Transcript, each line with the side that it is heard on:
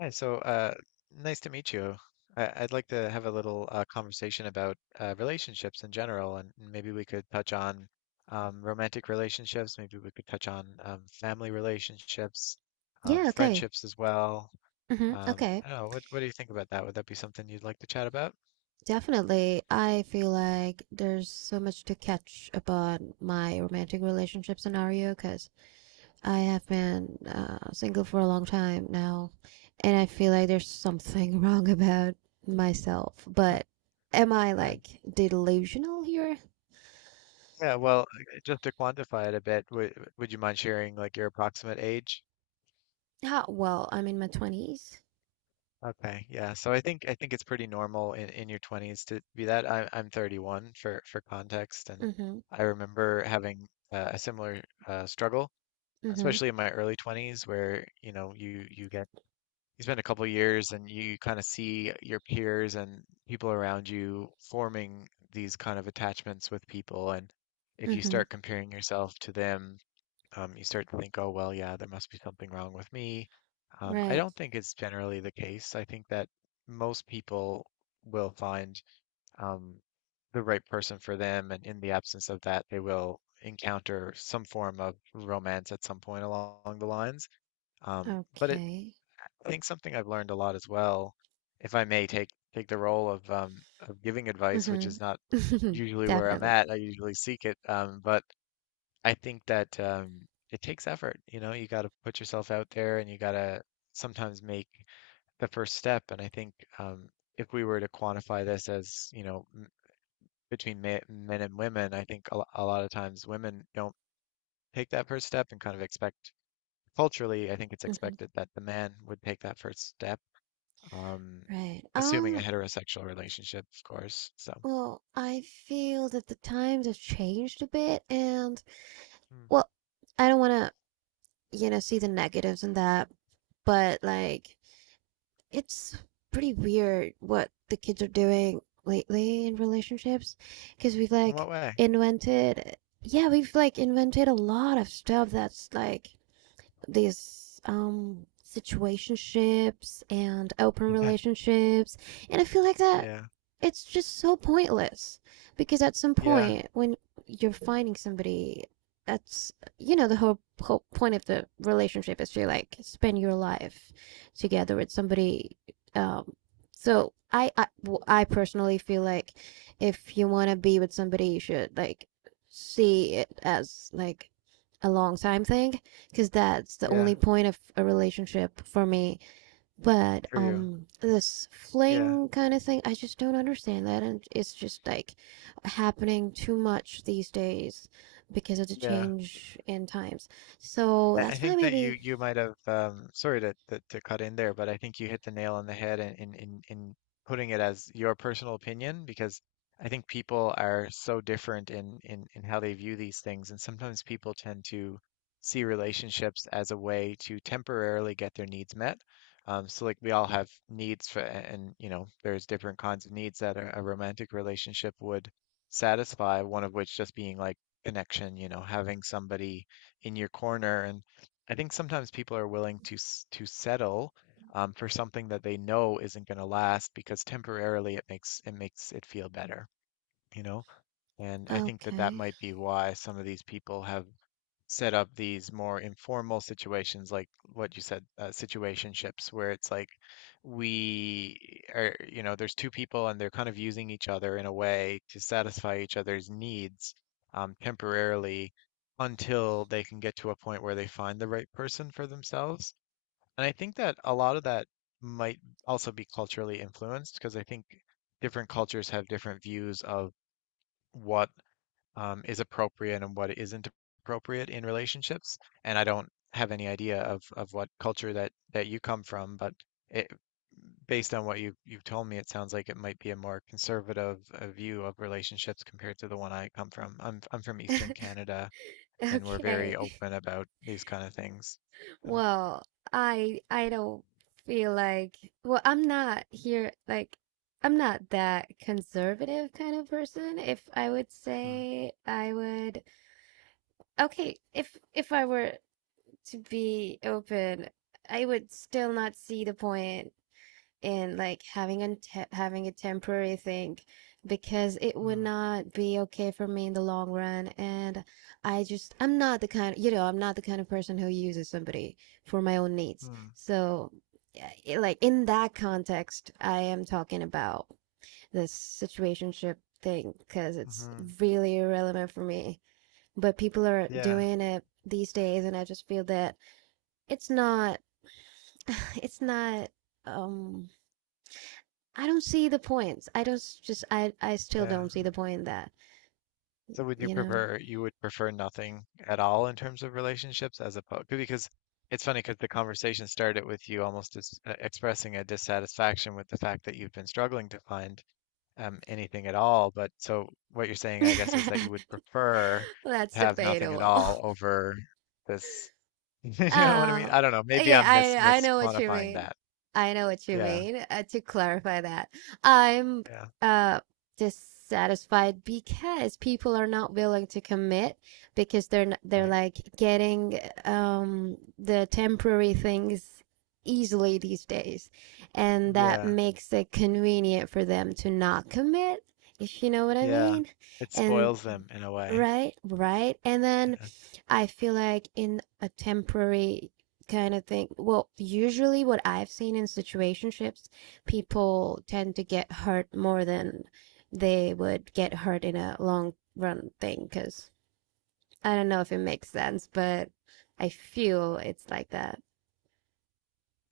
left: Hi, nice to meet you. I'd like to have a little conversation about relationships in general, and maybe we could touch on romantic relationships. Maybe we could touch on family relationships,
right: Yeah, okay.
left: friendships as well.
right: Hmm, okay.
left: I don't know. What do you think about that? Would that be something you'd like to chat about?
right: Definitely. I feel like there's so much to catch about my romantic relationship scenario because I have been single for a long time now, and I feel like there's something wrong about myself. But am I
left: Uh,
right: like delusional here?
left: yeah, well, just to quantify it a bit, would you mind sharing like your approximate age?
right: Well, I'm in my 20s.
left: Okay, yeah. So I think it's pretty normal in your 20s to be that. I'm 31 for context, and
right: Mm-hmm.
left: I remember having a similar struggle,
right: Mm-hmm.
left: especially in my early 20s, where you know you get you spend a couple years and you kind of see your peers and people around you forming these kind of attachments with people, and if you
right: Mm-hmm.
left: start comparing yourself to them you start to think, oh, well, yeah, there must be something wrong with me. I
right: Right.
left: don't think it's generally the case. I think that most people will find um, the right person for them, and in the absence of that, they will encounter some form of romance at some point along the lines. Um, but it,
right: Okay.
left: I think something I've learned a lot as well, if I may take the role of giving advice, which
right: Hmm.
left: is not usually where I'm
right: Definitely.
left: at. I usually seek it, but I think that it takes effort. You know, you got to put yourself out there and you got to sometimes make the first step. And I think um, if we were to quantify this as, you know, m between ma men and women, I think a lot of times women don't take that first step and kind of expect culturally, I think it's
right: Hmm.
left: expected that the man would take that first step, um,
right: Right.
left: assuming a heterosexual relationship, of course. So,
right: Well, I feel that the times have changed a bit, and
left: hmm.
right: well, I don't want to, you know, see the negatives in that, but like it's pretty weird what the kids are doing lately in relationships because we've
left: In
right: like
left: what way?
right: invented yeah, we've like invented a lot of stuff that's like these situationships and open
left: Yeah,
right: relationships, and I feel like that
left: yeah,
right: it's just so pointless because at some
left: yeah,
right: point when you're finding somebody that's, you know, the whole point of the relationship is to like spend your life together with somebody. Um so I I, I personally feel like if you want to be with somebody, you should like see it as like a long time thing, because that's the only
left: yeah,
right: point of a relationship for me. But
left: for you.
right: this
left: Yeah,
right: fling kind of thing, I just don't understand that, and it's just like happening too much these days because of the
left: yeah.
right: change in times. So
left: I
right: that's my
left: think that you
right: baby.
left: you might have sorry to, to cut in there, but I think you hit the nail on the head in putting it as your personal opinion because I think people are so different in how they view these things, and sometimes people tend to see relationships as a way to temporarily get their needs met. So like we all have needs for, and you know, there's different kinds of needs that a romantic relationship would satisfy, one of which just being like connection, you know, having somebody in your corner. And I think sometimes people are willing to to settle for something that they know isn't going to last because temporarily it makes it feel better, you know? And I think that that
right: Okay.
left: might be why some of these people have set up these more informal situations like what you said situationships where it's like we are, you know, there's two people and they're kind of using each other in a way to satisfy each other's needs temporarily until they can get to a point where they find the right person for themselves. And I think that a lot of that might also be culturally influenced because I think different cultures have different views of what is appropriate and what isn't appropriate in relationships. And I don't have any idea of what culture that you come from, but it, based on what you you've told me, it sounds like it might be a more conservative view of relationships compared to the one I come from. I'm from Eastern Canada, and we're very
right: Okay.
left: open about these kind of things. Um,
right: Well, I don't feel like, well, I'm not here like, I'm not that conservative kind of person. If I would
left: mm,
right: say, I would— okay, if I were to be open, I would still not see the point in like having a temporary thing, because it would
left: mm,
right: not be okay for me in the long run. And I just— I'm not the kind, you know, I'm not the kind of person who uses somebody for my own needs.
left: mm,
right: So, yeah, it— like in that context, I am talking about this situationship thing because it's
left: mhm.
right: really irrelevant for me, but people are
left: Yeah,
right: doing it these days, and I just feel that it's not it's not, um I don't see the points. I don't— just I still
left: yeah.
right: don't see the point in that,
left: So would you
right: you know.
left: prefer you would prefer nothing at all in terms of relationships as opposed because it's funny because the conversation started with you almost dis expressing a dissatisfaction with the fact that you've been struggling to find anything at all. But so what you're saying, I guess, is that you would prefer
right: That's
left: to have nothing at
right: debatable.
left: all over this. You know what I mean?
right: Oh,
left: I don't know. Maybe
right: yeah,
left: I'm
right: I know what you
left: misquantifying
right: mean.
left: that.
right: I know what you
left: Yeah,
right: mean. To clarify that, I'm
left: yeah,
right: uh dissatisfied because people are not willing to commit, because they're
left: right.
right: like getting the temporary things easily these days, and that
left: Yeah,
right: makes it convenient for them to not commit, if you know what I
left: yeah.
right: mean.
left: It
right: And
left: spoils them in a way.
right: right, right, and then
left: Yeah.
right: I feel like in a temporary kind of thing, well, usually what I've seen in situationships, people tend to get hurt more than they would get hurt in a long run thing. Because I don't know if it makes sense, but I feel it's like that,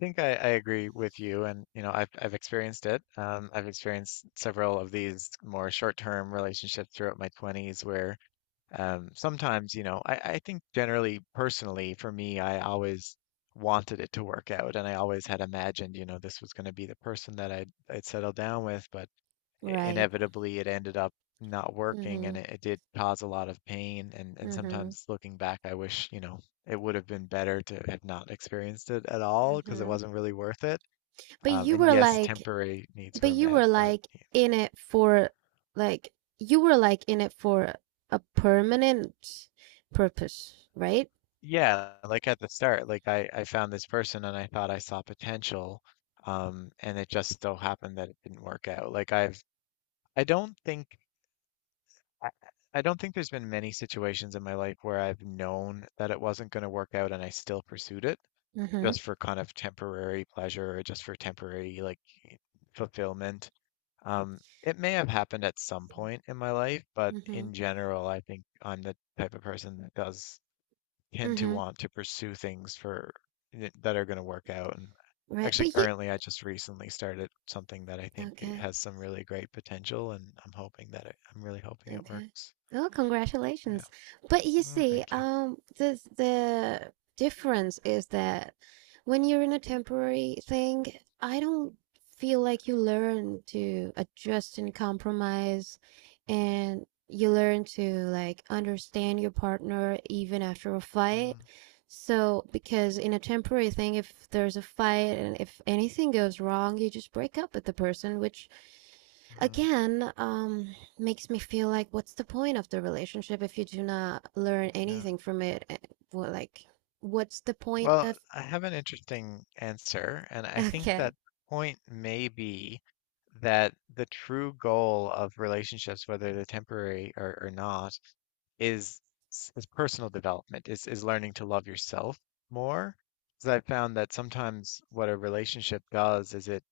left: think I agree with you, and you know, I've experienced it. I've experienced several of these more short-term relationships throughout my 20s where sometimes, you know, I think generally, personally, for me, I always wanted it to work out, and I always had imagined, you know, this was going to be the person that I'd settle down with, but
right: right?
left: inevitably it ended up not working,
right: Mm-hmm.
left: and it did cause a lot of pain. And
right: Mm-hmm.
left: sometimes looking back, I wish, you know, it would have been better to have not experienced it at all because it
right: Mm-hmm.
left: wasn't really worth it,
right: But you
left: and
right: were
left: yes,
right: like—
left: temporary needs
right: but
left: were
right: you
left: met.
right: were
left: But
right: like in it for, like, you were like in it for a permanent purpose, right?
left: yeah, like at the start, like I found this person and I thought I saw potential, and it just so happened that it didn't work out. Like I've I don't think I I don't think there's been many situations in my life where I've known that it wasn't going to work out and I still pursued it.
right: Mm-hmm.
left: Just for kind of temporary pleasure or just for temporary like fulfillment. It may have happened at some point in my life, but
right: Mm-hmm.
left: in general, I think I'm the type of person that does tend to
right: Mm-hmm.
left: want to pursue things for that are going to work out. And
right: Right.
left: actually,
right: But you—
left: currently, I just recently started something that I think it
right: okay.
left: has some really great potential, and I'm hoping that I'm really hoping it
right: Okay.
left: works.
right: Oh,
left: Yeah.
right: congratulations. But you
left: Mm,
right: see,
left: thank you.
right: the difference is that when you're in a temporary thing, I don't feel like you learn to adjust and compromise, and you learn to like understand your partner even after a fight. So, because in a temporary thing, if there's a fight and if anything goes wrong, you just break up with the person, which
left: Mm-hmm.
right: again, makes me feel like, what's the point of the relationship if you do not learn
left: Yeah.
right: anything from it? Eh, well, like, what's the point
left: Well,
right: of?
left: I have an interesting answer, and I think
right: Okay,
left: that point may be that the true goal of relationships, whether they're temporary or not, is is personal development, is learning to love yourself more. Because I found that sometimes what a relationship does is it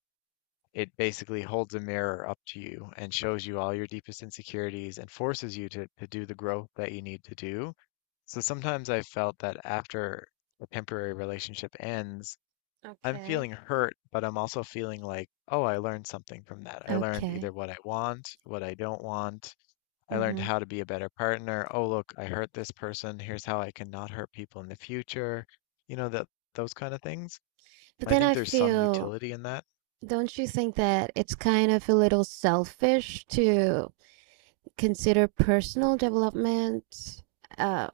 left: it basically holds a mirror up to you and shows you all your deepest insecurities and forces you to do the growth that you need to do. So sometimes I've felt that after a temporary relationship ends, I'm
right: okay,
left: feeling hurt, but I'm also feeling like, oh, I learned something from that. I learned
right: okay.
left: either what I want, what I don't want. I learned
right: Mm-hmm.
left: how to be a better partner. Oh, look, I hurt this person. Here's how I can not hurt people in the future. You know, that those kind of things.
right: But
left: I
right: then
left: think
right: I
left: there's some
right: feel,
left: utility in that.
right: don't you think that it's kind of a little selfish to consider personal development? Uh,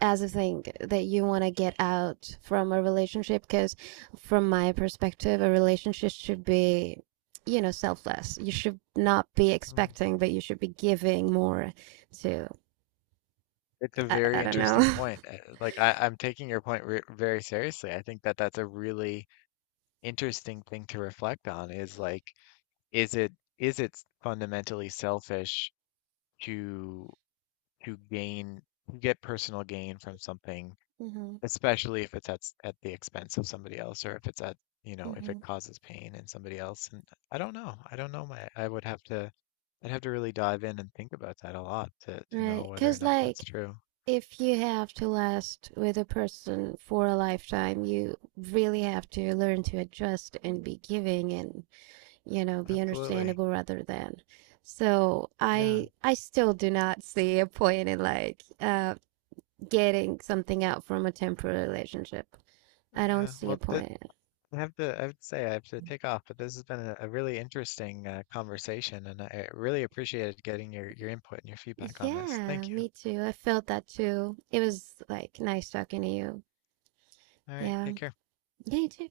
right: as a thing that you want to get out from a relationship, because from my perspective, a relationship should be, you know, selfless. You should not be
left: Hmm.
right: expecting, but you should be giving more to—
left: It's a
right: I
left: very
right: don't know.
left: interesting point. Like I'm taking your point re very seriously. I think that that's a really interesting thing to reflect on is like, is it is it fundamentally selfish to gain to get personal gain from something,
right: Mm-hmm,
left: especially if it's at at the expense of somebody else or if it's at, you know, if
right: mm-hmm.
left: it causes pain in somebody else. And I don't know. I don't know my I would have to I'd have to really dive in and think about that a lot to know
right: Right,
left: whether or
right: because
left: not
right: like
left: that's true.
right: if you have to last with a person for a lifetime, you really have to learn to adjust and be giving and, you know, be
left: Absolutely.
right: understandable rather than— so
left: Yeah.
right: I still do not see a point in like getting something out from a temporary relationship. I don't
left: Yeah,
right: see a
left: well, th
right: point in
left: I have to say, I have to take off, but this has been a really interesting conversation, and I really appreciated getting your input and your
right: it.
left: feedback on this.
right: Yeah,
left: Thank you.
right: me too. I felt that too. It was like nice talking to you.
left: All right,
right: Yeah.
left: take care.
right: Yeah, you too.